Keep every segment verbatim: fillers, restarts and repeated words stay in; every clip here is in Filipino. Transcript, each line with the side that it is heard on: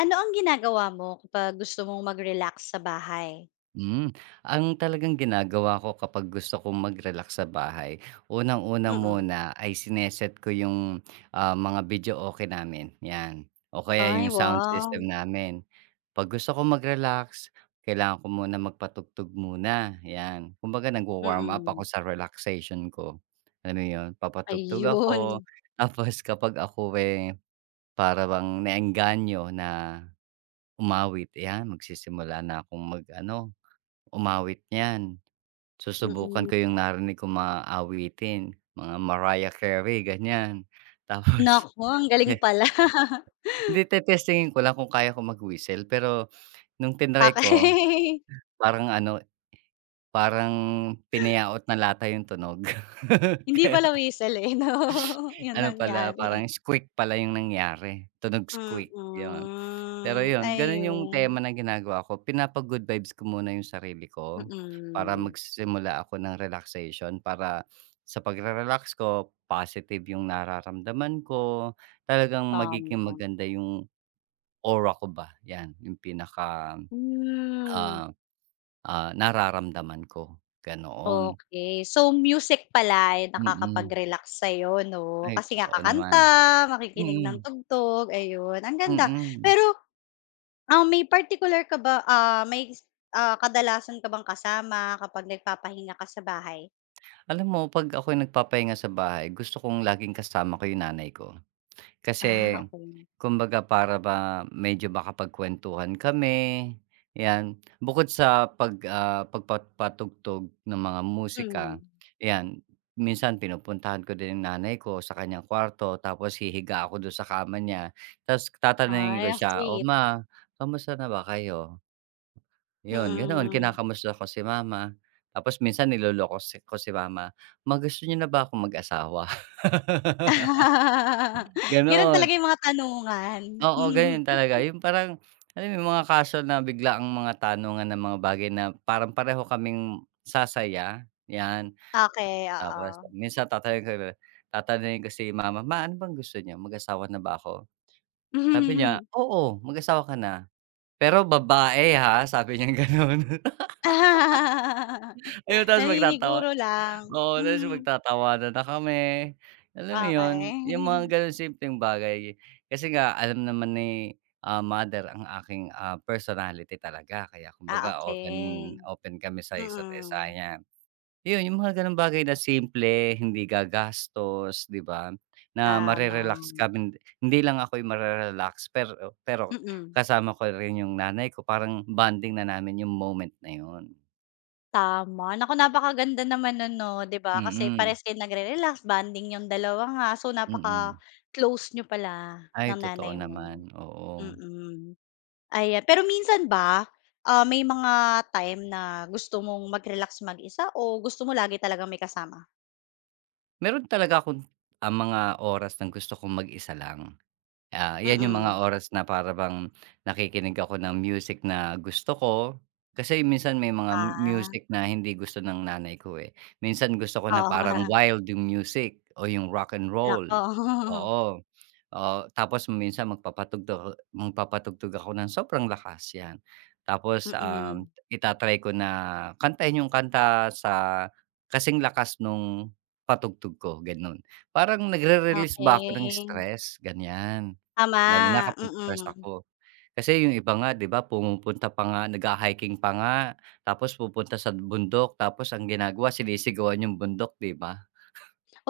left: Ano ang ginagawa mo kapag gusto mong mag-relax sa bahay?
right: Hmm, ang talagang ginagawa ko kapag gusto kong mag-relax sa bahay, unang-una
left: Mm.
right: muna ay sine ko yung, ah, mga video okay namin, 'yan. O kaya
left: Ay,
right: yung sound
left: wow.
right: system namin. 'Pag gusto kong mag-relax, kailangan ko muna magpatugtog muna, 'yan. Kumbaga nagwa-warm up
left: Mm.
right: ako sa relaxation ko, alam mo yun? Papatugtog
left: Ayun.
right: ako, tapos kapag ako, eh, para bang naengganyo na umawit, 'yan, magsisimula na akong mag-ano umawit niyan. Susubukan
left: Mm.
right: ko yung narinig kong mga awitin, mga Mariah Carey, ganyan. Tapos
left: Naku, ang galing
right: te
left: pala.
right: hindi, te-testingin ko lang kung kaya ko mag-whistle, pero nung tinry ko,
left: Okey.
right: parang ano, parang pinayaot na lata yung tunog.
left: Hindi
right: Kaya
left: pala whistle, eh, 'no? 'Yun
right: ano pala,
left: nangyari.
right: parang squeak pala yung nangyari, tunog squeak, yun. Pero
left: Mm.
right: yun, ganun yung
left: Ayun.
right: tema na ginagawa ko, pinapa-good vibes ko muna yung sarili ko, para
left: Mm.
right: magsimula ako ng relaxation para sa pagre-relax ko, positive yung nararamdaman ko, talagang
left: Tama.
right: magiging maganda yung aura ko ba, yan yung pinaka,
left: Hmm.
right: ah, ah, nararamdaman ko, ganoon.
left: Okey. So, music pala ay
right: Mm.
left: nakakapag-relax sa'yo 'no?
right: Ay,
left: Kasi nga
right: totoo naman.
left: kakanta, makikinig ng
right: Mm,
left: tugtog, ayun, ang ganda.
right: mm.
left: Pero, ah, may particular ka ba, ah, may, ah, kadalasan ka bang kasama kapag nagpapahinga ka sa bahay?
right: Alam mo 'pag ako'y nagpapahinga sa bahay gusto kong laging kasama ko yung nanay ko.
left: Ah,
right: Kasi
left: okey.
right: kumbaga para ba medyo makapagkuwentuhan kami, 'yan. Bukod sa pag, ah, pagpapatugtog ng mga musika,
left: Hmm.
right: 'yan, minsan pinupuntahan ko din yung nanay ko sa kanyang kwarto tapos hihiga ako do'n sa kama niya tapos tatanungin
left: Ay,
right: ko
left: ang
right: siya, "O
left: sweet.
right: ma, kamusta na ba kayo?" 'Yun, ganoon,
left: Mm.
right: kinakamusta ko si mama. Tapos minsan niloloko si ko si mama, "Ma, gusto niyo na ba ako mag-asawa?"
left: Gano'n talaga
right: Ganoon.
left: yung mga tanungan.
right: Oo, ganun talaga. Yung parang, alam mo yung mga casual na bigla ang mga tanungan ng mga bagay na parang pareho kaming sasaya, 'yan.
left: Okey,
right: Tapos
left: oo.
right: minsan tatanungin ko tatanungin ko si mama, "Ma, ano bang gusto niya, mag-asawa na ba ako?" Sabi niya, "Oo, mag-asawa ka na, pero babae, ha." Sabi niya gano'n. Ayun, tapos magtatawa.
left: Naniniguro lang.
right: Oo, tapos
left: Hmm,
right: magtatawanan na kami, alam mo yun, yung mga
left: okey.
right: gano'ng simpleng bagay. Kasi nga alam naman ni, ah, mother ang aking, ah, personality talaga kaya
left: Ah,
right: kumbaga open
left: okey.
right: open kami sa isa't isa,
left: Mm,
right: yan. Yun, yung mga gano'ng bagay na simple, hindi gagastos, 'di ba, na
left: tama.
right: mare-relax kami. Hindi lang ako yung mare-relax pero pero
left: Mm,
right: kasama ko rin yung nanay ko, parang bonding na namin yung moment na yun.
left: tama. Naku, napakaganda naman nun 'no, 'di ba? Kasi
right: Mm,
left: parehas kayong nagre-relax, bonding yung dalawa nga. So,
right: mm.
left: napaka-close niyo pala
right: Ay,
left: ng
right: totoo
left: nanay mo.
right: naman, oo.
left: Mm, ayan. Pero minsan ba, ah, may mga time na gusto mong mag-relax mag-isa o gusto mo lagi talagang may kasama?
right: Meron talaga akong, ang mga oras ng gusto kong mag-isa lang. Ah, 'yan yung
left: Mm.
right: mga oras na para bang nakikinig ako ng music na gusto ko. Kasi minsan may mga
left: Ah,
right: music na hindi gusto ng nanay ko, eh. Minsan gusto ko na
left: oo nga.
right: parang wild yung music o yung rock and roll,
left: Naku.
right: oo. Oo, tapos minsan magpapatugtog magpapatugtog ako ng sobrang lakas, 'yan. Tapos, um,
left: Mm.
right: ita-try ko na kantahin yung kanta sa kasing lakas nung patugtog ko, gano'n. Parang nagre-release ba ako ng
left: Okey,
right: stress, ganiyan. Lalo na
left: tama,
right: kapag stress
left: mm.
right: ako. Kasi yung iba nga, 'di ba, pumupunta pa nga, nagha-hiking pa nga, tapos pupunta sa bundok, tapos ang ginagawa sinisigawan yung bundok, 'di ba?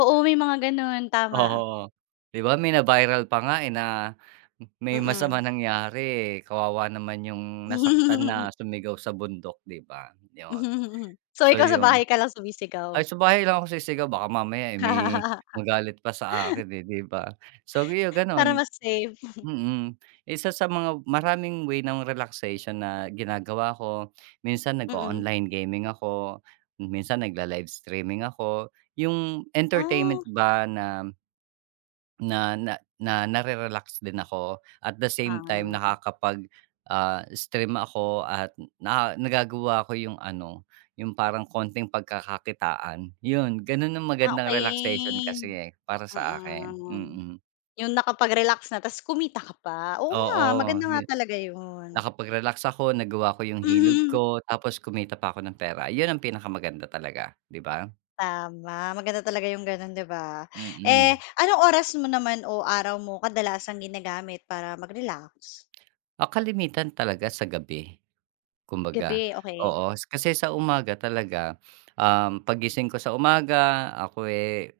left: Oo, may mga gano'n, tama.
right: Oo, 'di ba may na-viral pa nga, eh, na may masama
left: Mm.
right: nangyari, eh, kawawa naman yung nasaktan na sumigaw sa bundok, 'di ba? yon
left: So,
right: So
left: ikaw sa
right: yon
left: bahay ka lang sumisigaw?
right: ay sa bahay lang ako sisigaw baka mamaya, eh, may magalit pa sa akin, eh, 'di ba? So yu
left: Para
right: gano'n,
left: mas safe?
right: mm. Isa sa mga maraming way ng relaxation na ginagawa ko, minsan
left: Mm.
right: nag-o-online gaming ako, minsan nagla-live streaming ako, yung
left: Ah,
right: entertainment ba na na na na nare-relax din ako at the same time
left: ah,
right: nakakapag, ah, stream ako at na nagagawa ko yung ano, yung parang konting pagkakakitaan. Yun, ganun ang
left: ah,
right: magandang relaxation
left: Okey,
right: kasi, eh, para sa akin,
left: mm.
right: mm.
left: Yung nakapag-relax na ta's kumita ka pa, oo nga,
right: Oo,
left: maganda nga
right: yu
left: talaga yun.
right: nakapag-relax ako, nagawa ko yung hilog
left: Mhm.
right: ko, tapos kumita pa ako ng pera. Yun ang pinakamaganda talaga, 'di ba?
left: Tama, maganda talaga yung gano'n, 'di ba? Eh,
right: Mm.
left: anong oras mo naman o araw mo kadalasang ginagamit para mag-relax?
right: Ah, kalimitan talaga sa gabi. Kumbaga,
left: Gabi, okey.
right: oo. S- Kasi sa umaga talaga, um, paggising ko sa umaga ako, eh,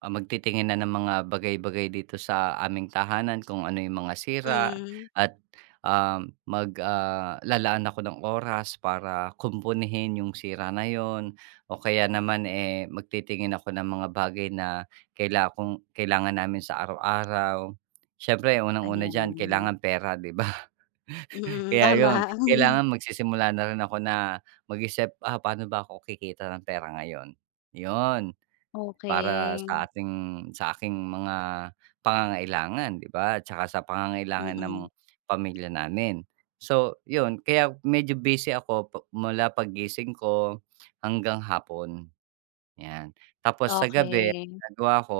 right: ah, magtitingin na ng mga bagay-bagay dito sa aming tahanan kung ano yung mga sira
left: Mm.
right: at, um, mag ah, lalaan ako ng oras para kumpunihin yung sira na yon o kaya naman, eh, magtitingin ako ng mga bagay na kaila kung kailangan namin sa araw-araw. Siyempre unang-una
left: Ayan.
right: diyan kailangan pera, 'di ba?
left: Mm,
right: Kaya
left: tama.
right: yun, kailangan magsisimula na rin ako na mag-isip, ah, paano ba ako kikita ng pera ngayon? Yun, para sa
left: Okey.
right: ating sa aking mga pangangailangan, 'di ba? At sa pangangailangan ng
left: Mm.
right: pamilya namin. So, yun kaya medyo busy ako pa mula paggising ko hanggang hapon, 'yan. Tapos sa gabi, ang
left: Okey.
right: ginagawa ko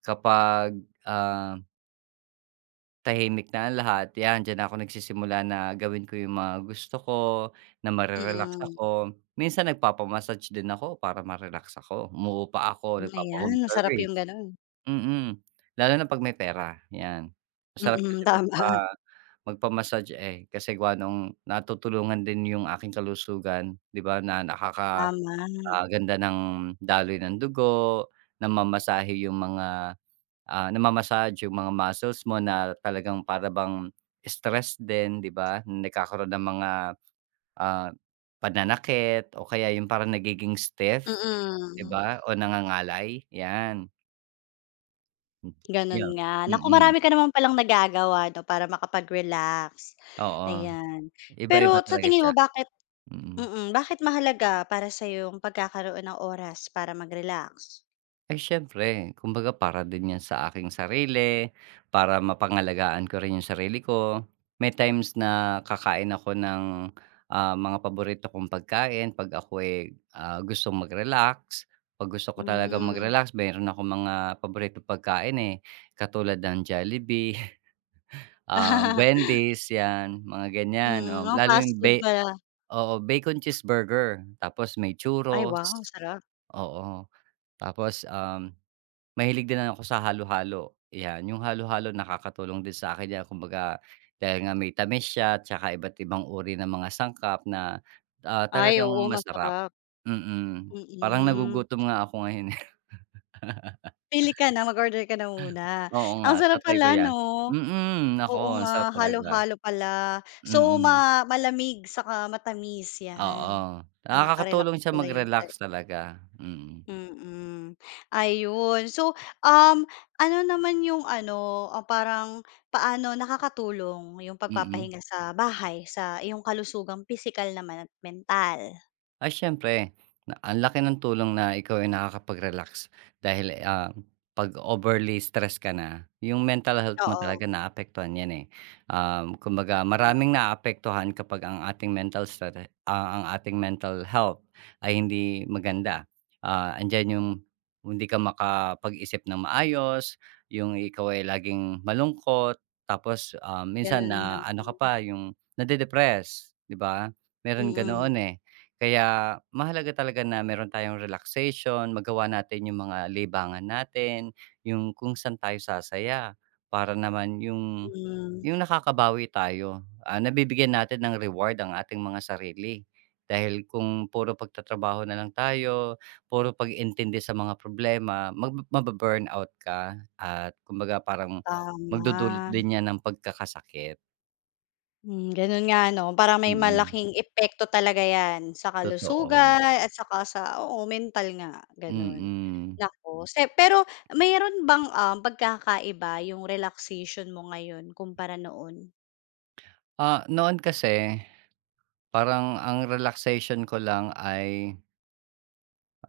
right: kapag, ah tahimik na ang lahat, 'yan, diyan na ako nagsisimula na gawin ko yung mga gusto ko, na mare
left: Mm.
right: ako. Minsan nagpapa din ako para ma-relax ako, umuupa ako,
left: Hmm, ayan
right: nagpapa-home
left: masarap yung
right: service,
left: gano'n.
right: mm. Lalo na 'pag may pera, 'yan. Masarap
left: Mm,
right: kasi magpa
left: tama.
right: magpa-massage, eh, kasi gawa nung natutulungan din yung aking kalusugan, 'di ba, na nakaka
left: Tama.
right: ah, ganda ng daloy ng dugo, namamasahe yung mga ah, nama-massage yung mga muscles mo na talagang para bang stress din, 'di ba? Nagkakaroon ng mga, ah, pananakit o kaya yung parang nagiging stiff, 'di
left: Mm.
right: ba, o nangangalay, 'yan.
left: Gano'n
right: Yun,
left: nga. Naku,
right: mm.
left: marami ka naman palang nagagawa 'no, para makapag-relax,
right: Oo,
left: ayan. Pero
right: iba-iba
left: sa
right: talaga
left: tingin mo
right: siya,
left: bakit
right: mm.
left: Mm, bakit mahalaga para sa yung pagkakaroon ng oras para mag-relax?
right: Ay siyempre, kumbaga para din 'yan sa aking sarili, para mapangalagaan ko rin 'yung sarili ko. May times na kakain ako ng, ah, mga paborito kong pagkain 'pag ako, eh, ah, gustong mag-relax. 'Pag gusto ko talaga
left: Hmm.
right: mag-relax meron akong mga paboritong pagkain, eh, katulad ng Jollibee, ah, Wendy's 'yan, mga ganyan,
left: Mm,
right: um,
left: mga
right: lalo
left: fast
right: 'yung
left: food
right: be
left: pala.
right: oo, bacon cheeseburger, tapos may
left: Ay wow,
right: churros,
left: masarap.
right: oo. Tapos, um mahilig din ako sa halo-halo, 'yan. Yung halo-halo nakakatulong din sa akin 'yan kumbaga dahil nga may tamis siya tsaka iba't ibang uri ng mga sangkap na, ah,
left: Ay
right: talagang
left: oo,
right: masarap.
left: masarap.
right: Mm, parang
left: Mm.
right: nagugutom nga ako ngayon, eh.
left: Pili ka na, mag-order ka na muna.
right: Oo nga,
left: Ang
right: ta
left: sarap pala
right: ko 'yan.
left: 'no?
right: Mm, naku
left: Oo
right: ang
left: nga,
right: sarap talaga.
left: halo-halo pala. So ma
right: Mm,
left: malamig saka matamis, 'yan.
right: oo.
left: Nakaka-relax
right: Nakakatulong siya
left: pala 'yan sa
right: mag-relax talaga, mm,
left: Mm, ayun. So, um, ano naman yung ano, ah, parang paano nakakatulong yung
right: mm.
left: pagpapahinga sa bahay sa iyong kalusugang pisikal naman at mental?
right: Ay siyempre, na ang laki ng tulong na ikaw ay nakakapag-relax dahil, ah, 'pag overly stress ka na, yung mental health mo
left: Oo
right: talaga naapektuhan 'yan, eh. Um, kumbaga
left: nga,
right: maraming naaapektuhan kapag ang ating mental stre ah, ang ating mental health ay hindi maganda. Ah, andiyan yung hindi ka makapag-isip ng maayos, yung ikaw ay laging malungkot, tapos, ah, minsan
left: ganun nga.
right: na ano ka pa, yung nade-depress, 'di ba? Meron
left: Mm,
right: ganoon, eh. Kaya mahalaga talaga na meron tayong relaxation, magawa natin yung mga libangan natin, yung kung saan tayo sasaya para naman yung
left: mm,
right: yung nakakabawi tayo. Ah, nabibigyan natin ng reward ang ating mga sarili. Dahil kung puro pagtatrabaho na lang tayo, puro pag-intindi sa mga problema, mag mabu-burnout ka at kumbaga parang magdudulot
left: tama.
right: din 'yan ng pagkakasakit.
left: Hmm, gano'n nga ano parang may
right: Mm,
left: malaking epekto talaga 'yan sa
right: totoo.
left: kalusugan at saka sa oo, mental nga gano'n.
right: Mm.
left: Naku, se pero mayroon bang, um, pagkakaiba yung relaxation mo ngayon kumpara noon?
right: Ah, noon kasi parang ang relaxation ko lang ay,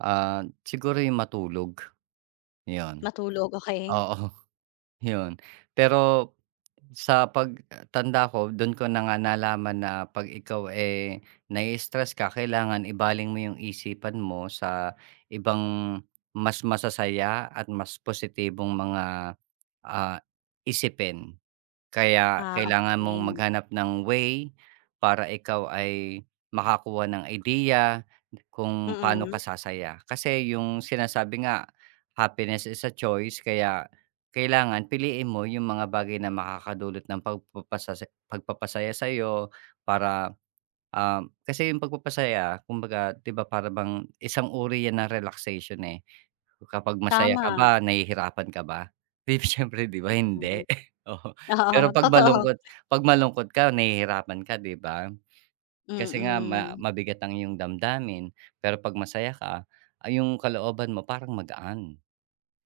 right: ah, siguro yung matulog, 'yon.
left: Matulog, okey?
right: Oo, 'yon. Pero sa pagtanda ko do'n ko na nga nalaman na 'pag ikaw, eh, nai-stress ka kailangan ibaling mo yung isipan mo sa ibang mas masasaya at mas positibong mga, ah, isipin. Kaya
left: Ah,
right: kailangan mong
left: okey.
right: maghanap ng way para ikaw ay makakuha ng idea kung paano
left: Mm,
right: ka sasaya. Kasi yung sinasabi nga, happiness is a choice, kaya kailangan piliin mo yung mga bagay na makakadulot ng pagpapasasa pagpapasaya sa'yo para, um, kasi yung pagpapasaya kumbaga 'di ba para bang isang uri yan ng relaxation, eh. Kapag masaya ka
left: tama.
right: ba nahihirapan ka ba? 'Di siyempre 'di ba hindi.
left: Mm,
right: Pero
left: oo,
right: 'pag
left: totoo.
right: malungkot 'pag malungkot ka nahihirapan ka, 'di ba? Kasi nga ma
left: Mm.
right: mabigat ang iyong damdamin, pero 'pag masaya ka, ay yung kalooban mo parang magaan,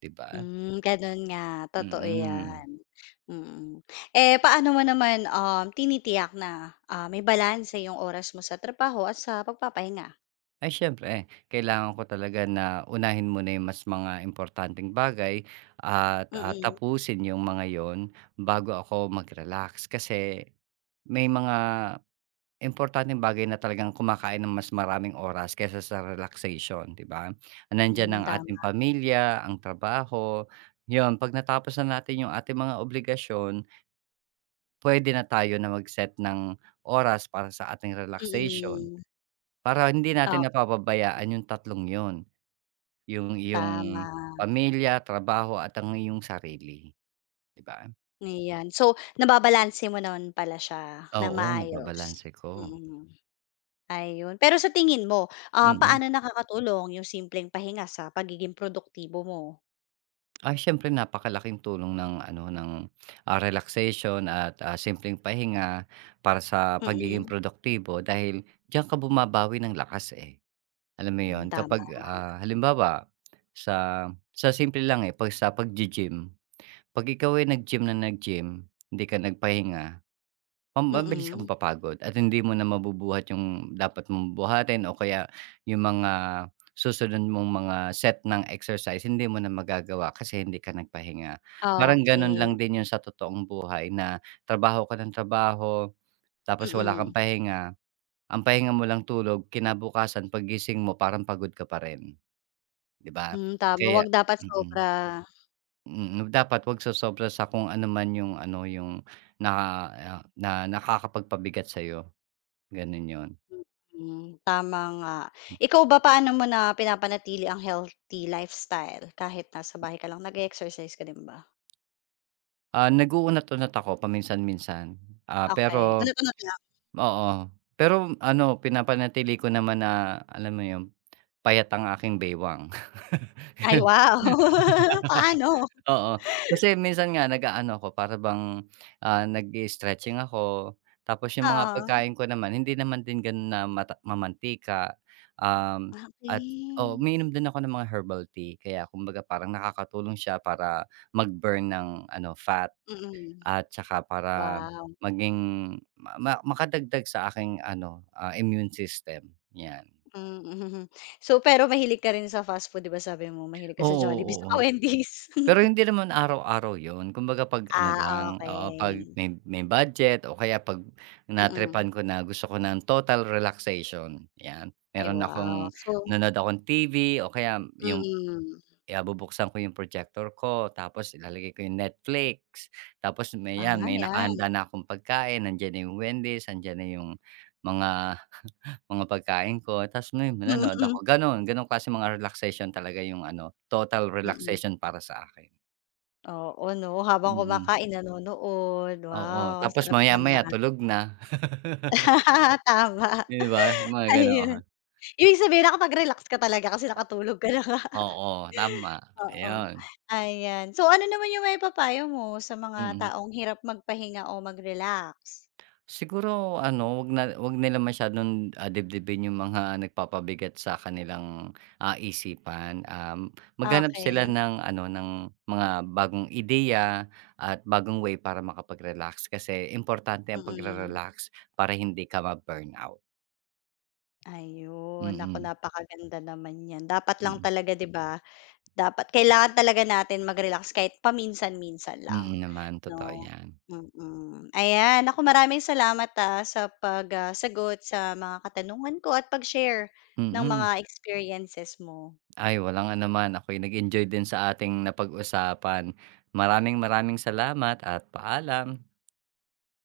right: 'di ba?
left: Hmm, gano'n nga, totoo
right: Mm.
left: 'yan, mm. Eh, paano mo naman, um, tinitiyak na, ah, may balanse yung oras mo sa trabaho at sa pagpapahinga?
right: Ay siyempre kailangan ko talaga na unahin muna yung mas mga importanteng bagay at, ah,
left: Mm-mm.
right: tapusin yung mga yon bago ako mag-relax kasi may mga importanteng bagay na talagang kumakain ng mas maraming oras kaysa sa relaxation, 'di ba?
left: Mm,
right: Nandiyan ang
left: hmm, tama,
right: ating pamilya, ang trabaho, 'yun 'pag natapos na natin yung ating mga obligasyon, pwede na tayo na mag-set ng oras para sa ating relaxation,
left: mm.
right: para hindi natin
left: Oo,
right: napapabayaan yung tatlong 'yun, yung iyong
left: tama,
right: pamilya, trabaho at ang iyong sarili, 'di ba?
left: ayan. So, nababalanse mo naman pala siya nang
right: Oo,
left: maayos?
right: nababalanse ko,
left: Mm, ayun. Pero sa tingin mo, ah,
right: mm.
left: paano nakakatulong yung simpleng pahinga sa pagiging produktibo mo?
right: Ay siyempre napakalaking tulong ng ano, ng, ah, relaxation at, ah, simpleng pahinga para sa pagiging
left: Mm-mm.
right: produktibo dahil diyan ka bumabawi ng lakas, eh. Alam mo
left: Mm, hmm,
right: yon
left: tama,
right: kapag, ah, halimbawa sa sa simple lang, eh, 'pag sa pag gym. 'Pag ikaw ay nag-gym na nag-gym, hindi ka nagpahinga, ma mabilis kang
left: mm,
right: mapapagod at hindi mo na mabubuhat yung dapat mong buhatin o kaya yung mga susunod mong mga set ng exercise hindi mo na magagawa kasi hindi ka nagpahinga. Parang gano'n
left: okey,
right: lang din yun sa totoong buhay na trabaho ka ng trabaho tapos wala kang
left: mm.
right: pahinga. Ang pahinga mo lang tulog, kinabukasan paggising mo parang pagod ka pa rin, 'di ba?
left: Hmm, tama,
right: Kaya
left: 'wag dapat sobra.
right: mm. Mm, dapat 'wag sosobra sa kung ano man yung ano, yung na ah, na nakakapagpabigat sa'yo, gano'n 'yon.
left: Mm, tama nga. Ikaw ba, paano mo na pinapanatili ang healthy lifestyle kahit nasa bahay ka lang? Nag exercise ka din ba?
right: Ah, nag-uunat-unat ako paminsan-minsan, ah,
left: Okay
right: pero
left: unat-unat lang?
right: oo. Pero ano, pinapanatili ko naman na alam mo 'yon, payat ang aking baywang.
left: Ay, wow! Paano?
right: Oo, kasi minsan nga nag-aano ako para bang, ah, nag-i-stretching ako, tapos yung mga
left: Oo.
right: pagkain ko naman hindi naman din gano'n na mata mamantika, um, at oo,
left: Okey.
right: umiinom din ako ng mga herbal tea kaya kumbaga parang nakakatulong siya para mag-burn ng ano, fat
left: Mm.
right: at saka para
left: Wow!
right: maging ma ma makadagdag sa aking ano, ah, immune system, 'yan.
left: Mm. So, pero mahilig ka rin sa fast food, 'di ba sabi mo mahilig ka sa
right: Oo,
left: Jollibee
right: oo.
left: saka Wendy's?
right: Pero hindi naman araw-araw 'yun, kumbaga 'pag ano
left: Ah,
right: lang, oo, 'pag
left: okey.
right: may may budget o kaya 'pag
left: Mm.
right: na-tripan ko na gusto ko ng total relaxation, 'yan.
left: Ay,
right: Meron akong
left: wow! So
right: nanonood akong T V o kaya yung,
left: mm.
right: ah, bubuksan ko yung projector ko tapos ilalagay ko yung Netflix, tapos may
left: Ah,
right: 'yan, may
left: 'yan.
right: nakahanda na akong pagkain, nandiyan na yung Wendy's, andiyan na yung mga mga pagkain ko tapos may manonood ako, gano'n. Gano'ng klaseng mga relaxation talaga yung ano, total
left: Mm.
right: relaxation para sa akin,
left: Oo 'no, habang
right: mm.
left: kumakain nanonood. Wow,
right: Oo,
left: ang
right: tapos
left: sarap
right: maya-maya
left: naman.
right: tulog na,
left: Tama,
right: 'di ba? Mga
left: ayun.
right: ganoon.
left: Ibig sabihin nakapag-relax ka talaga kasi nakatulog ka na nga.
right: Oo, tama,
left: Oo,
right: ayun,
left: ayan. So ano naman yung may papayo mo sa mga
right: mm.
left: taong hirap magpahinga o mag-relax?
right: Siguro ano, 'wag na 'wag nila masyadong, ah, dibdibin yung mga nagpapabigat sa kanilang, ah, isipan. Um, maghanap sila
left: Okey,
right: ng ano, ng mga bagong ideya at bagong way para makapag-relax kasi importante ang
left: mm.
right: pagre-relax para hindi ka ma-burnout.
left: Ayun, naku
right: Mm,
left: napakaganda naman niyan. Dapat lang
right: mm.
left: talaga 'di ba Dapat kailangan talaga natin mag-relax kahit paminsan-minsan lang,
right: Mm naman,
left: 'no?
right: totoo yan.
left: Mm, ayan naku maraming salamat, ah, sa pag, ah, sagot sa mga katanungan ko at pag-share ng mga
right: Mm.
left: experiences mo.
right: Ay, walang anuman. Ako'y nag-enjoy din sa ating napag-usapan. Maraming maraming salamat at paalam.